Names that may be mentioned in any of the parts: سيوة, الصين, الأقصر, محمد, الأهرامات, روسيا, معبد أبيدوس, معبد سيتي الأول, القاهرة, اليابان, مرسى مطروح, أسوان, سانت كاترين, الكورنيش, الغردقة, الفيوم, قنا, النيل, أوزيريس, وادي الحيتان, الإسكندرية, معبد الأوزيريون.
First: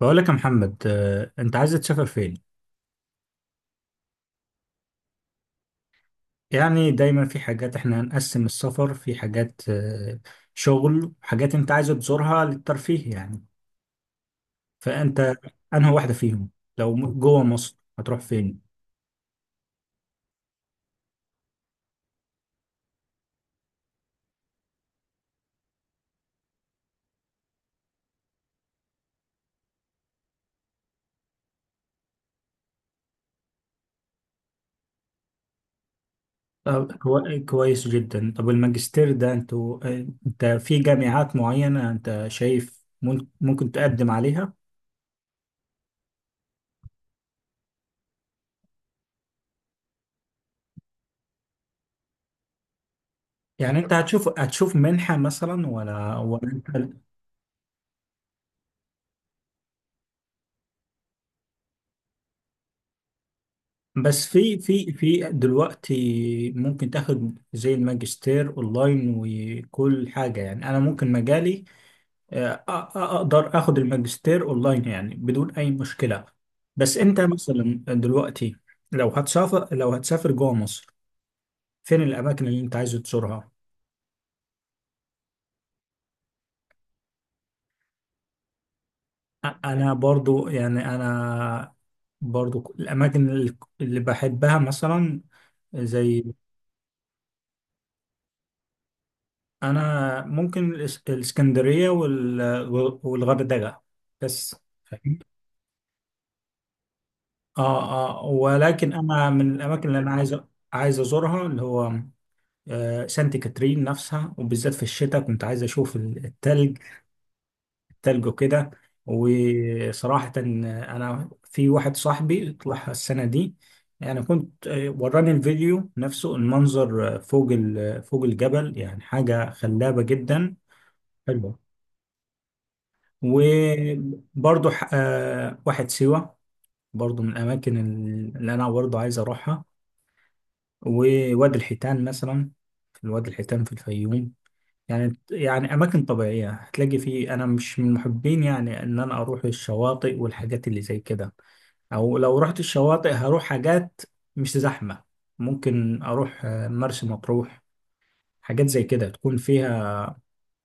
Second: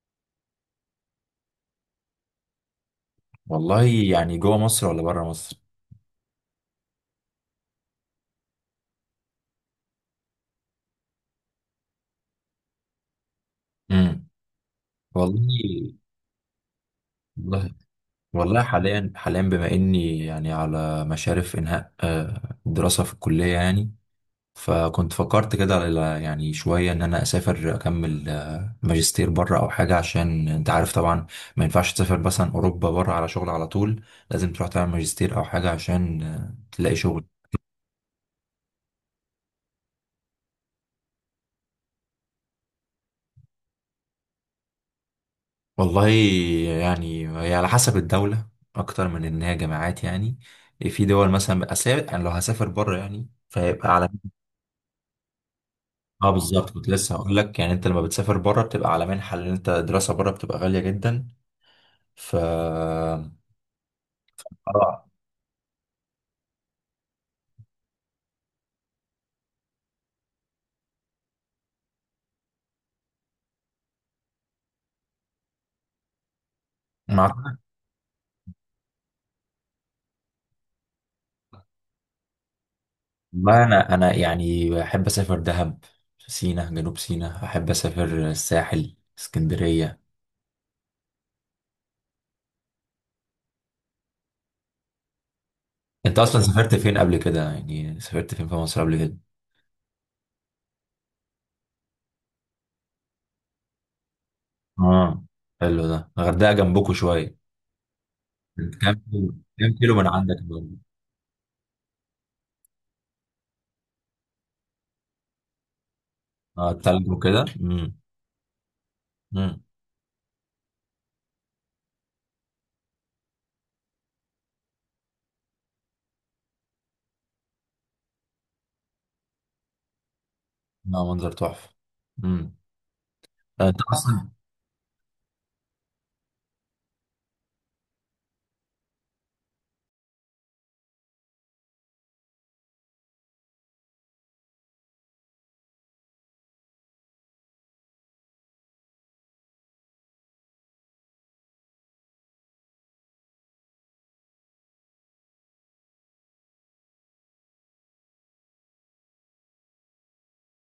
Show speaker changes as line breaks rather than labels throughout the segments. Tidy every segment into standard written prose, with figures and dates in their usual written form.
بقول لك يا محمد، انت عايز تسافر فين؟
يعني جوه مصر ولا بره مصر؟
يعني دايما في حاجات، احنا هنقسم السفر في حاجات، شغل، حاجات انت عايز تزورها للترفيه يعني.
امم
فانت
والله
انهي واحدة فيهم؟ لو جوه
والله
مصر هتروح فين؟
والله حاليا بما اني يعني على مشارف انهاء الدراسه في الكليه، يعني فكنت فكرت كده يعني شويه ان انا اسافر اكمل ماجستير بره او حاجه، عشان انت عارف طبعا ما ينفعش تسافر مثلا اوروبا بره على شغل على طول. لازم تروح تعمل ماجستير او حاجه عشان
طب
تلاقي شغل.
كويس جدا. طب الماجستير ده انتوا، انت في جامعات معينة انت شايف ممكن تقدم عليها؟
والله يعني هي على حسب الدولة أكتر من إن هي جامعات يعني. في دول مثلا أسافر، يعني لو هسافر بره يعني
يعني
فهيبقى
انت
على...
هتشوف منحة مثلا
اه
ولا
بالظبط، كنت
انت؟
لسه هقول لك يعني أنت لما بتسافر بره بتبقى على منحة، لأن أنت الدراسة بره بتبقى غالية جدا. ف اه
بس في دلوقتي ممكن تاخد زي الماجستير اونلاين وكل حاجه. يعني انا ممكن مجالي اقدر اخد الماجستير اونلاين يعني بدون اي مشكله. بس انت
مع
مثلا دلوقتي لو هتسافر جوه مصر، فين الاماكن اللي انت عايز تزورها؟
ما أنا يعني بحب أسافر دهب، سينا، جنوب سينا، أحب أسافر الساحل،
انا
اسكندرية.
برضو يعني انا برضو الاماكن اللي بحبها مثلا،
أنت
زي...
أصلا سافرت فين قبل كده؟ يعني سافرت فين في مصر قبل كده؟
انا ممكن الاسكندريه والغردقه بس. فاهم؟
اه حلو، ده الغردقة جنبكوا شوية.
اه اه، ولكن انا من
كام
الاماكن
كيلو
اللي
من
انا
عندك بقى؟
عايز ازورها، اللي هو آه سانت كاترين نفسها، وبالذات في الشتاء كنت عايز اشوف التلج
التلج وكده. امم.
التلج وكده.
امم.
وصراحه انا في واحد صاحبي طلع السنه دي، يعني كنت، وراني الفيديو نفسه، المنظر فوق الجبل، يعني حاجه خلابه جدا.
لا، منظر تحفة. امم. انت اصلا
وبرضو واحد سيوة، برضو من الأماكن اللي أنا برضو عايز أروحها، ووادي الحيتان مثلا. في وادي الحيتان في الفيوم. يعني أماكن طبيعية هتلاقي فيه. أنا مش من محبين يعني إن أنا أروح الشواطئ والحاجات اللي زي كده. أو لو رحت الشواطئ هروح حاجات مش زحمة. ممكن أروح مرسى مطروح، حاجات زي كده تكون فيها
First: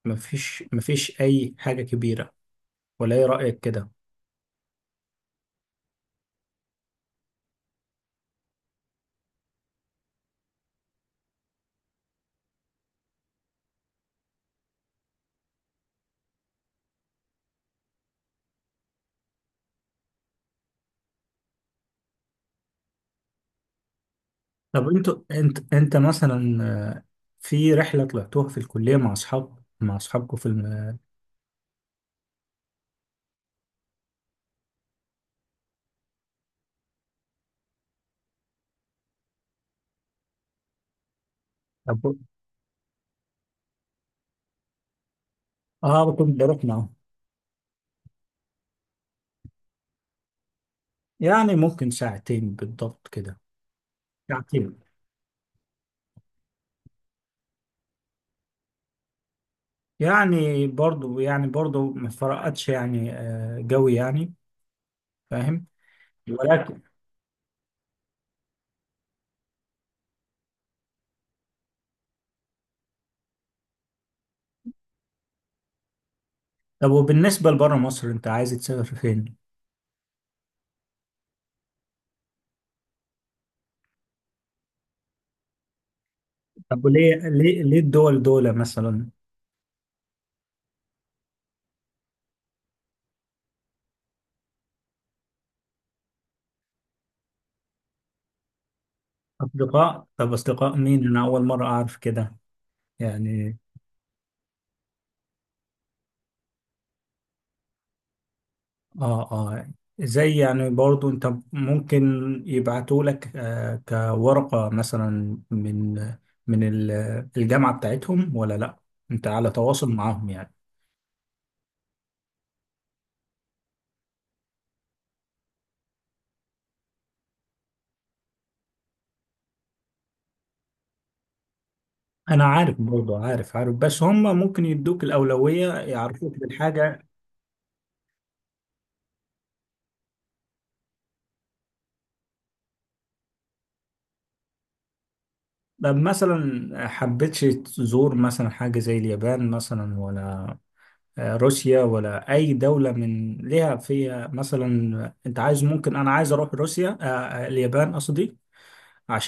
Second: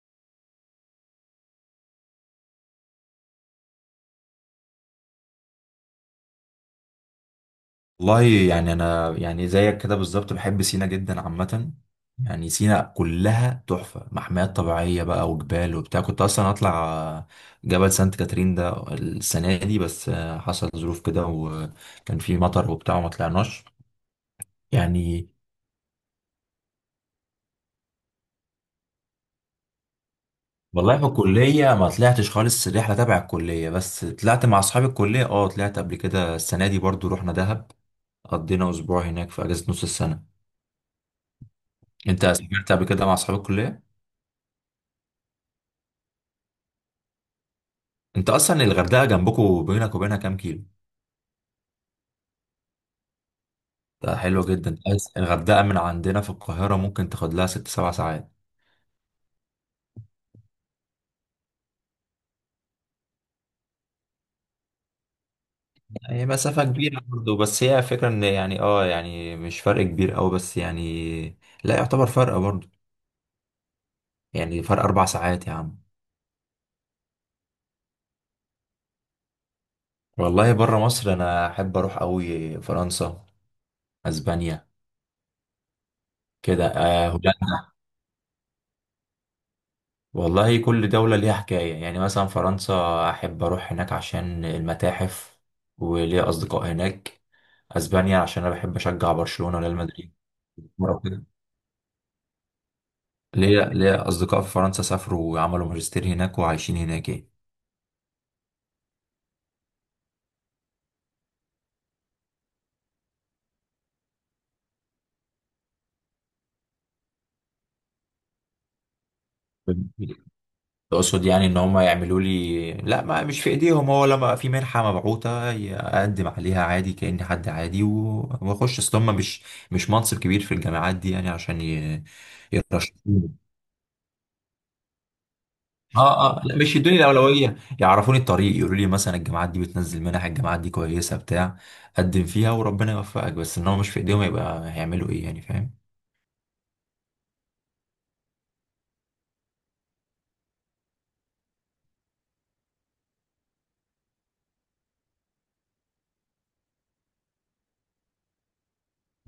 مفيش أي حاجة كبيرة. ولا إيه رأيك كده؟
والله يعني انا يعني زيك كده بالظبط بحب سينا جدا عامة. يعني سينا كلها تحفة، محميات طبيعية بقى وجبال وبتاع، كنت اصلا هطلع جبل سانت كاترين ده السنة دي بس حصل ظروف كده، وكان في مطر وبتاع وما طلعناش.
طب
يعني
انت مثلا آه، في رحله طلعتوها في الكليه مع اصحابكم في
والله في الكلية ما طلعتش خالص، الرحلة تبع الكلية بس، طلعت مع أصحاب الكلية. اه طلعت قبل كده، السنة دي برضو رحنا دهب، قضينا أسبوع هناك في أجازة نص السنة.
طب-
أنت سافرت قبل كده مع أصحاب الكلية؟
اه، كنت بروح معاهم.
أنت أصلا الغردقة جنبكوا، بينك وبينها كام كيلو؟
يعني ممكن ساعتين بالضبط كده.
ده حلو جدا،
ساعتين،
بس الغردقة من عندنا في القاهرة ممكن تاخد لها 6 7 ساعات.
يعني برضو ما فرقتش يعني، جوي يعني. فاهم؟
هي مسافة
ولكن...
كبيرة برضو، بس هي فكرة إن يعني مش فرق كبير أوي، بس يعني لا يعتبر فرق برضو. يعني فرق 4 ساعات يا عم.
طب وبالنسبه لبره مصر انت عايز تسافر فين؟
والله بره مصر انا احب اروح قوي فرنسا، اسبانيا، كده،
طب وليه ليه
هولندا.
ليه الدول مثلا؟
والله كل دولة ليها حكاية، يعني مثلا فرنسا احب اروح هناك عشان المتاحف وليا اصدقاء هناك. اسبانيا عشان انا بحب اشجع برشلونة وريال
اصدقاء؟
مدريد.
طب اصدقاء
مرة
مين؟ انا
كده.
اول مره اعرف كده يعني.
ليا اصدقاء في فرنسا سافروا وعملوا ماجستير هناك وعايشين هناك.
اه اه، زي يعني برضو انت ممكن يبعتوا لك آه كورقة مثلا من الجامعة بتاعتهم، ولا لا انت على تواصل
يعني
معاهم يعني؟
تقصد يعني ان هم يعملوا لي؟ لا، ما مش في ايديهم، هو لما في منحة مبعوثة اقدم عليها عادي كأني حد عادي واخش. اصل هم مش منصب كبير في الجامعات دي يعني عشان
انا عارف، برضو
يرشحوني.
عارف بس هم ممكن يدوك الأولوية، يعرفوك
اه، اه، لا مش يدوني
بالحاجة.
الاولوية، يعرفوني الطريق، يقولوا لي مثلا الجامعات دي بتنزل منح، الجامعات دي كويسة بتاع، قدم فيها وربنا يوفقك. بس ان هو مش في ايديهم، يبقى هيعملوا ايه يعني، فاهم؟
طب مثلا حبيتش تزور مثلا حاجة زي اليابان مثلا، ولا روسيا، ولا أي دولة من ليها فيها مثلا. أنت عايز... ممكن أنا عايز أروح روسيا، اليابان قصدي،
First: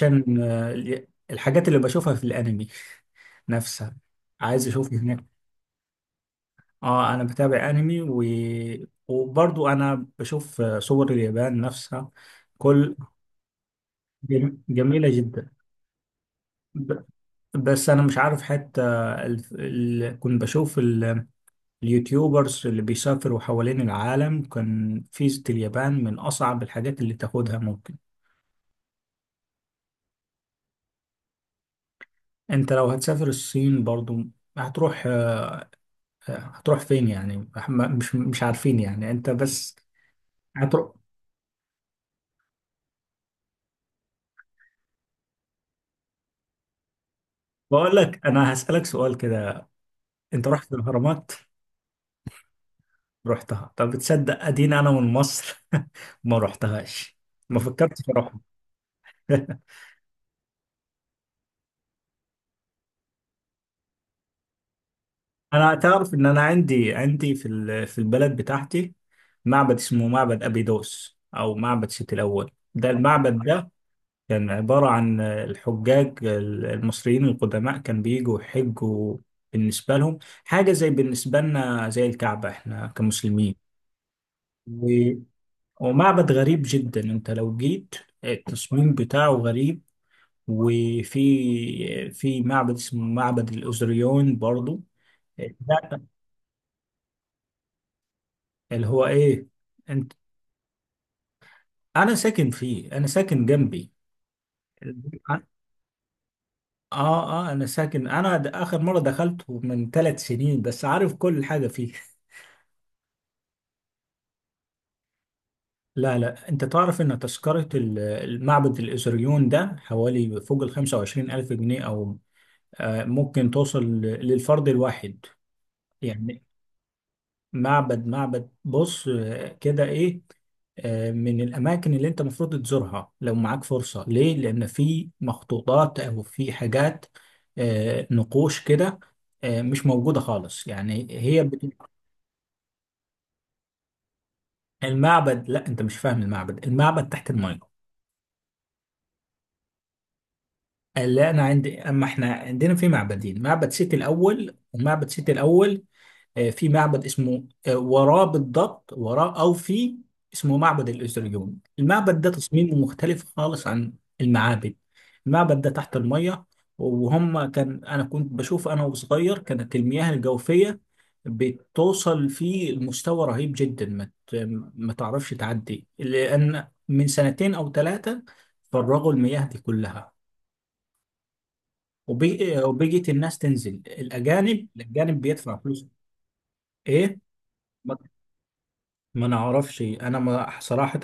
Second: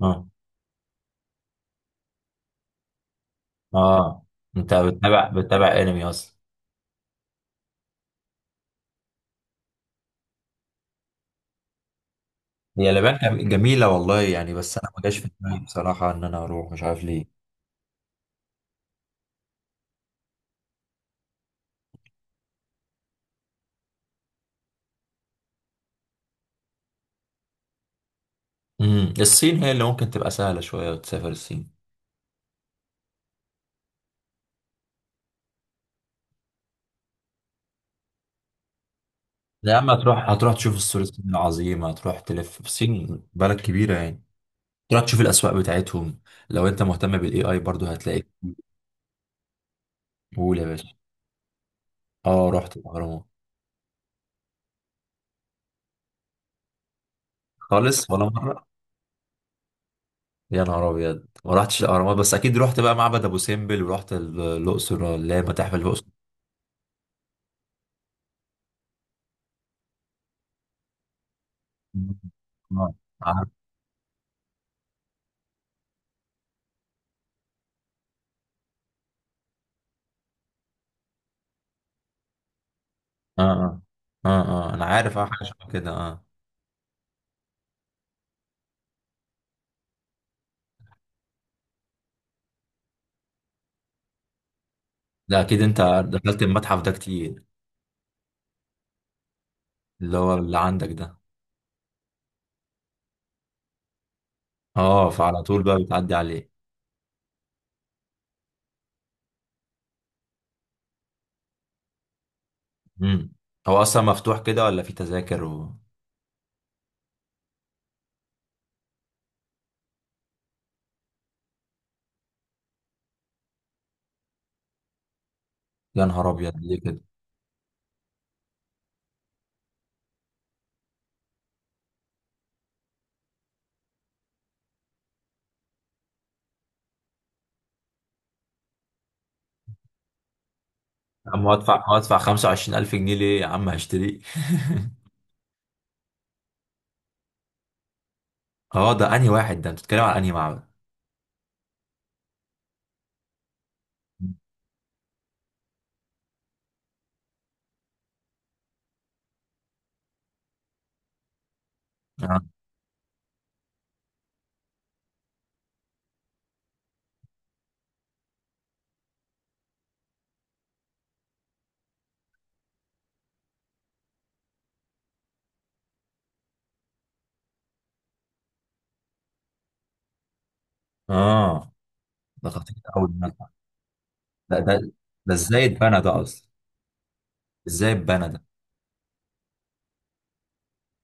اه،
الحاجات اللي بشوفها في الانمي
اه،
نفسها،
آه.
عايز
انت
اشوف هناك.
بتتابع انمي اصلا؟
اه انا بتابع انمي و... وبرضو انا بشوف صور اليابان نفسها.
هي
كل...
اليابان جميلة والله يعني، بس أنا ما
جميلة
جاش في
جدا.
دماغي بصراحة إن أنا أروح، مش
ب...
عارف ليه.
بس انا مش عارف حتى كنت بشوف اليوتيوبرز اللي بيسافروا حوالين العالم، كان فيزة اليابان من اصعب الحاجات اللي تاخدها ممكن.
الصين هي اللي ممكن تبقى سهلة شوية، وتسافر الصين.
انت لو هتسافر الصين برضو هتروح هتروح فين يعني؟ مش عارفين يعني، انت
يا
بس
عم هتروح تشوف
هتروح.
السور الصيني العظيم، هتروح تلف في الصين بلد كبيرة يعني. تروح تشوف الأسواق بتاعتهم، لو أنت مهتم بالإي آي برضه
بقول
هتلاقي.
لك، انا هسألك سؤال كده. انت
قول يا
رحت
باشا.
الاهرامات؟
أه، رحت الأهرامات.
رحتها؟ طب بتصدق اديني انا من مصر ما رحتهاش؟ ما فكرتش
خالص ولا
اروحها.
مرة؟ يا نهار أبيض، ما رحتش الأهرامات؟ بس أكيد رحت بقى معبد أبو سمبل، ورحت الأقصر، اللي هي
انا
متاحف الأقصر.
تعرف ان انا عندي في في البلد بتاعتي معبد اسمه معبد ابيدوس او معبد سيتي الاول. ده المعبد
آه.
ده كان عبارة عن الحجاج المصريين القدماء، كان بيجوا يحجوا، بالنسبة لهم حاجة زي بالنسبة لنا زي الكعبة احنا
اه،
كمسلمين.
اه، اه، اه انا
و-
عارف، اه حاجه شبه كده، اه.
ومعبد غريب جدا. انت لو جيت التصميم بتاعه غريب. في معبد اسمه معبد الأوزريون برضو.
ده اكيد انت
ده
دخلت المتحف ده كتير،
اللي هو ايه، انت...
اللي هو اللي عندك ده.
انا ساكن فيه، انا ساكن جنبي.
اه،
اه
فعلى طول بقى بتعدي عليه.
اه، انا ساكن، انا اخر مره دخلته من ثلاث سنين، بس عارف كل حاجه فيه.
امم. هو اصلا مفتوح كده ولا في تذاكر و...؟
لا انت تعرف ان تذكرة المعبد الازريون ده حوالي فوق ال 25 الف جنيه، او ممكن توصل للفرد الواحد
يا نهار
يعني.
ابيض، ليه كده؟
معبد بص، كده ايه، من الاماكن اللي انت المفروض تزورها لو معاك فرصة، ليه؟ لان في مخطوطات او في حاجات، نقوش كده، مش موجودة خالص يعني.
يا
هي
عم هدفع 25000 جنيه ليه يا عم، هشتريه؟
المعبد... لا انت مش فاهم. المعبد تحت المية.
اه ده انهي واحد؟ ده انت بتتكلم على انهي معبد؟
لا انا عندي، اما احنا عندنا في معبدين، معبد سيتي الاول ومعبد سيتي الاول، في معبد اسمه، وراه بالضبط، وراه، او... في اسمه معبد الازريون. المعبد ده
اه،
تصميمه مختلف خالص عن المعابد. المعبد ده تحت المية. وهم كان... انا كنت بشوف انا وصغير، كانت المياه الجوفية بتوصل فيه لمستوى رهيب جدا، ما ما تعرفش تعدي. لان من سنتين او ثلاثة فرغوا المياه دي كلها
اه. ده خطير قوي
وبيجت الناس
المتحف
تنزل،
ده
الاجانب،
ده ده
بيدفع
ازاي
فلوس.
اتبنى ده اصلا؟
ايه؟
ازاي
ما
اتبنى ده؟
ما نعرفش انا، ما صراحة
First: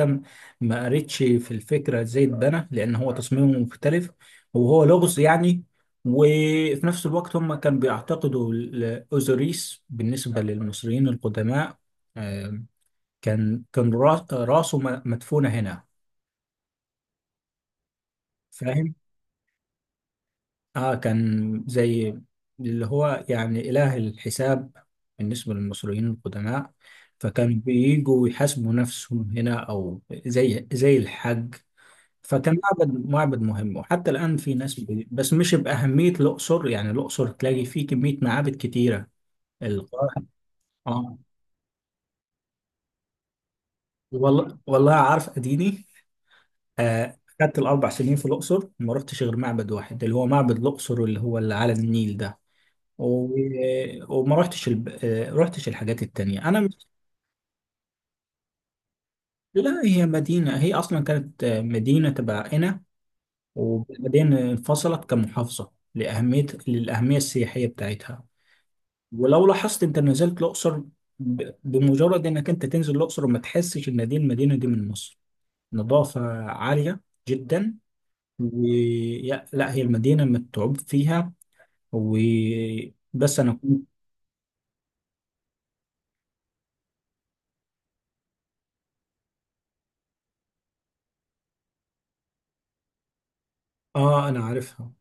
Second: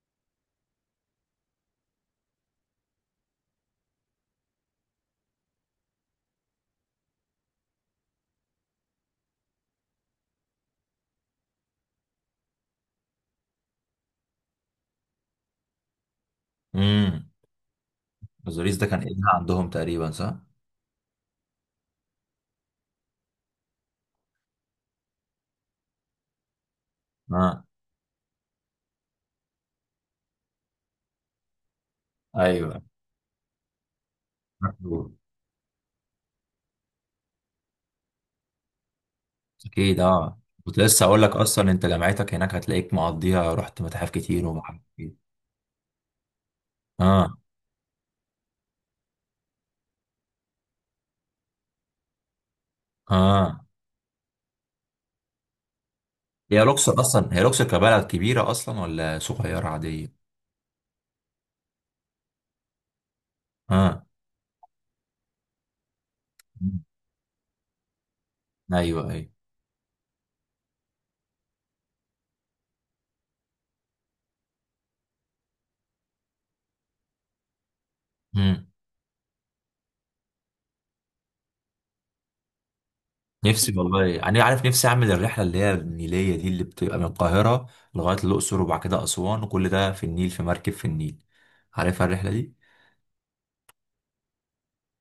ما قريتش في الفكرة ازاي اتبنى، لان هو تصميمه مختلف، وهو لغز يعني. وفي نفس الوقت هم كانوا بيعتقدوا الاوزوريس بالنسبة للمصريين القدماء، آه، كان راسه مدفونة هنا.
امم. بازاريس ده
فاهم؟
كان ابنها عندهم تقريبا، صح؟
اه كان زي اللي هو يعني إله الحساب بالنسبة للمصريين القدماء، فكانوا
اه
بييجوا يحاسبوا نفسهم هنا، أو زي الحج. فكان
ايوه،
معبد مهم، وحتى الآن في ناس
مكتوب.
بس مش بأهمية الأقصر يعني. الأقصر تلاقي فيه كمية معابد كتيرة.
اكيد،
القاهرة...
اه، كنت لسه
اه،
اقول لك اصلا، انت جامعتك هناك هتلاقيك مقضيها، رحت متاحف كتير
والله
ومعارف كتير.
عارف أديني آه
اه،
خدت الأربع سنين في الأقصر ما رحتش غير معبد واحد، اللي هو معبد الأقصر، اللي هو اللي على النيل ده. و...
اه.
وما رحتش الب... آه، رحتش الحاجات التانية. أنا
هي
مش...
لوكسور اصلا، هي لوكسور كبلد كبيره اصلا ولا صغيره
لا هي
عاديه؟
مدينة، هي أصلا كانت مدينة تبع قنا،
اه
وبعدين انفصلت كمحافظة للأهمية السياحية بتاعتها.
ايوه ايوه.
ولو لاحظت أنت نزلت الأقصر، بمجرد إنك أنت تنزل الأقصر، ما تحسش إن دي المدينة دي من مصر. نظافة عالية جدا. و...
مم.
لا هي المدينة متعوب فيها. و... بس أنا
نفسي
كنت...
والله يعني، عارف، نفسي اعمل الرحله اللي هي النيليه دي، اللي بتبقى من القاهره لغايه الاقصر وبعد كده اسوان، وكل ده في النيل في مركب في النيل، عارفها الرحله دي؟
آه أنا عارفها.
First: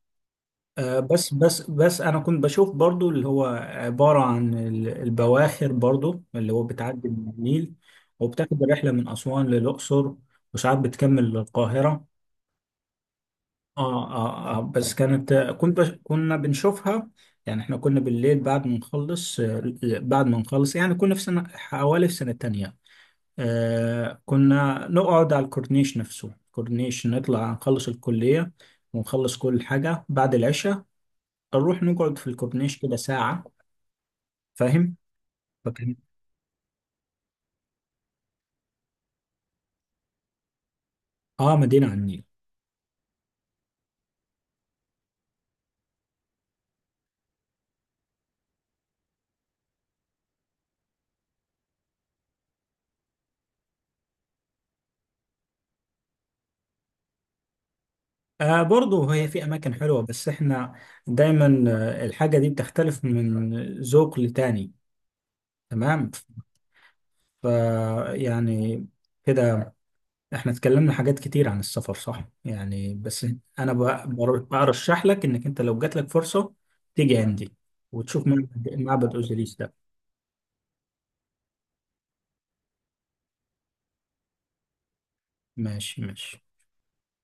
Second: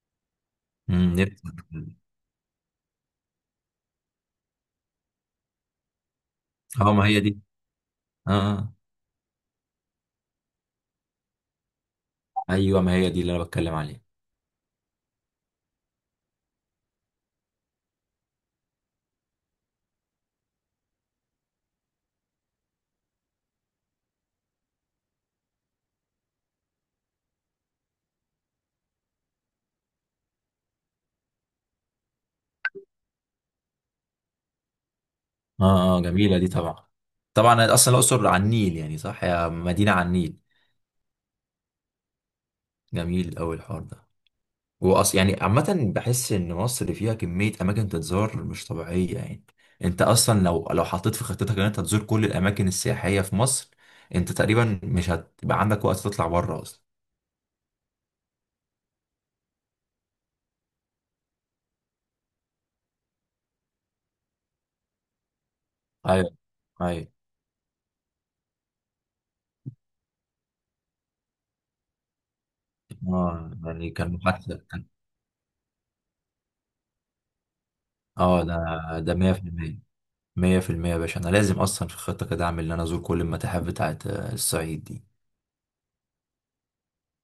آه،
امم، نفسي.
بس انا كنت بشوف برضو اللي هو عبارة عن البواخر برضو اللي هو
اه ما
بتعدي
هي
من
دي.
النيل،
اه،
وبتاخد
آه.
الرحلة من أسوان للأقصر، وساعات بتكمل للقاهرة.
ايوه ما هي دي اللي انا بتكلم عليها.
اه بس كانت... كنت بش... كنا بنشوفها، يعني احنا كنا بالليل بعد ما نخلص، بعد ما نخلص يعني كنا في سنة حوالي في سنة تانية، آه كنا نقعد على الكورنيش نفسه، الكورنيش، نطلع نخلص الكلية ونخلص كل حاجة بعد العشاء، نروح نقعد في الكورنيش كده ساعة. فاهم؟ فكان...
اه، اه جميلة دي طبعا. طبعا اصلا الاقصر على النيل يعني، صح، هي مدينة على النيل.
اه مدينة على النيل.
جميل قوي الحوار ده. واص يعني، عامة بحس ان مصر فيها كمية اماكن تتزار مش طبيعية يعني، انت اصلا لو حطيت في خطتك ان انت تزور كل الاماكن السياحية في مصر، انت تقريبا مش هتبقى عندك وقت تطلع بره اصلا.
آه برضه هي في أماكن حلوة، بس احنا دايما الحاجة دي بتختلف من ذوق لتاني. تمام؟
ايوه، ايوه.
ف... يعني كده احنا اتكلمنا حاجات كتير عن السفر، صح؟ يعني بس
اه
أنا
يعني كان محادثة
برشح لك إنك أنت لو جات لك فرصة تيجي عندي وتشوف
اه ده
معبد أوزيريس ده.
100% 100%، يا باشا انا لازم اصلا في الخطة كده اعمل ان انا ازور كل المتاحف بتاعت الصعيد دي.
ماشي ماشي.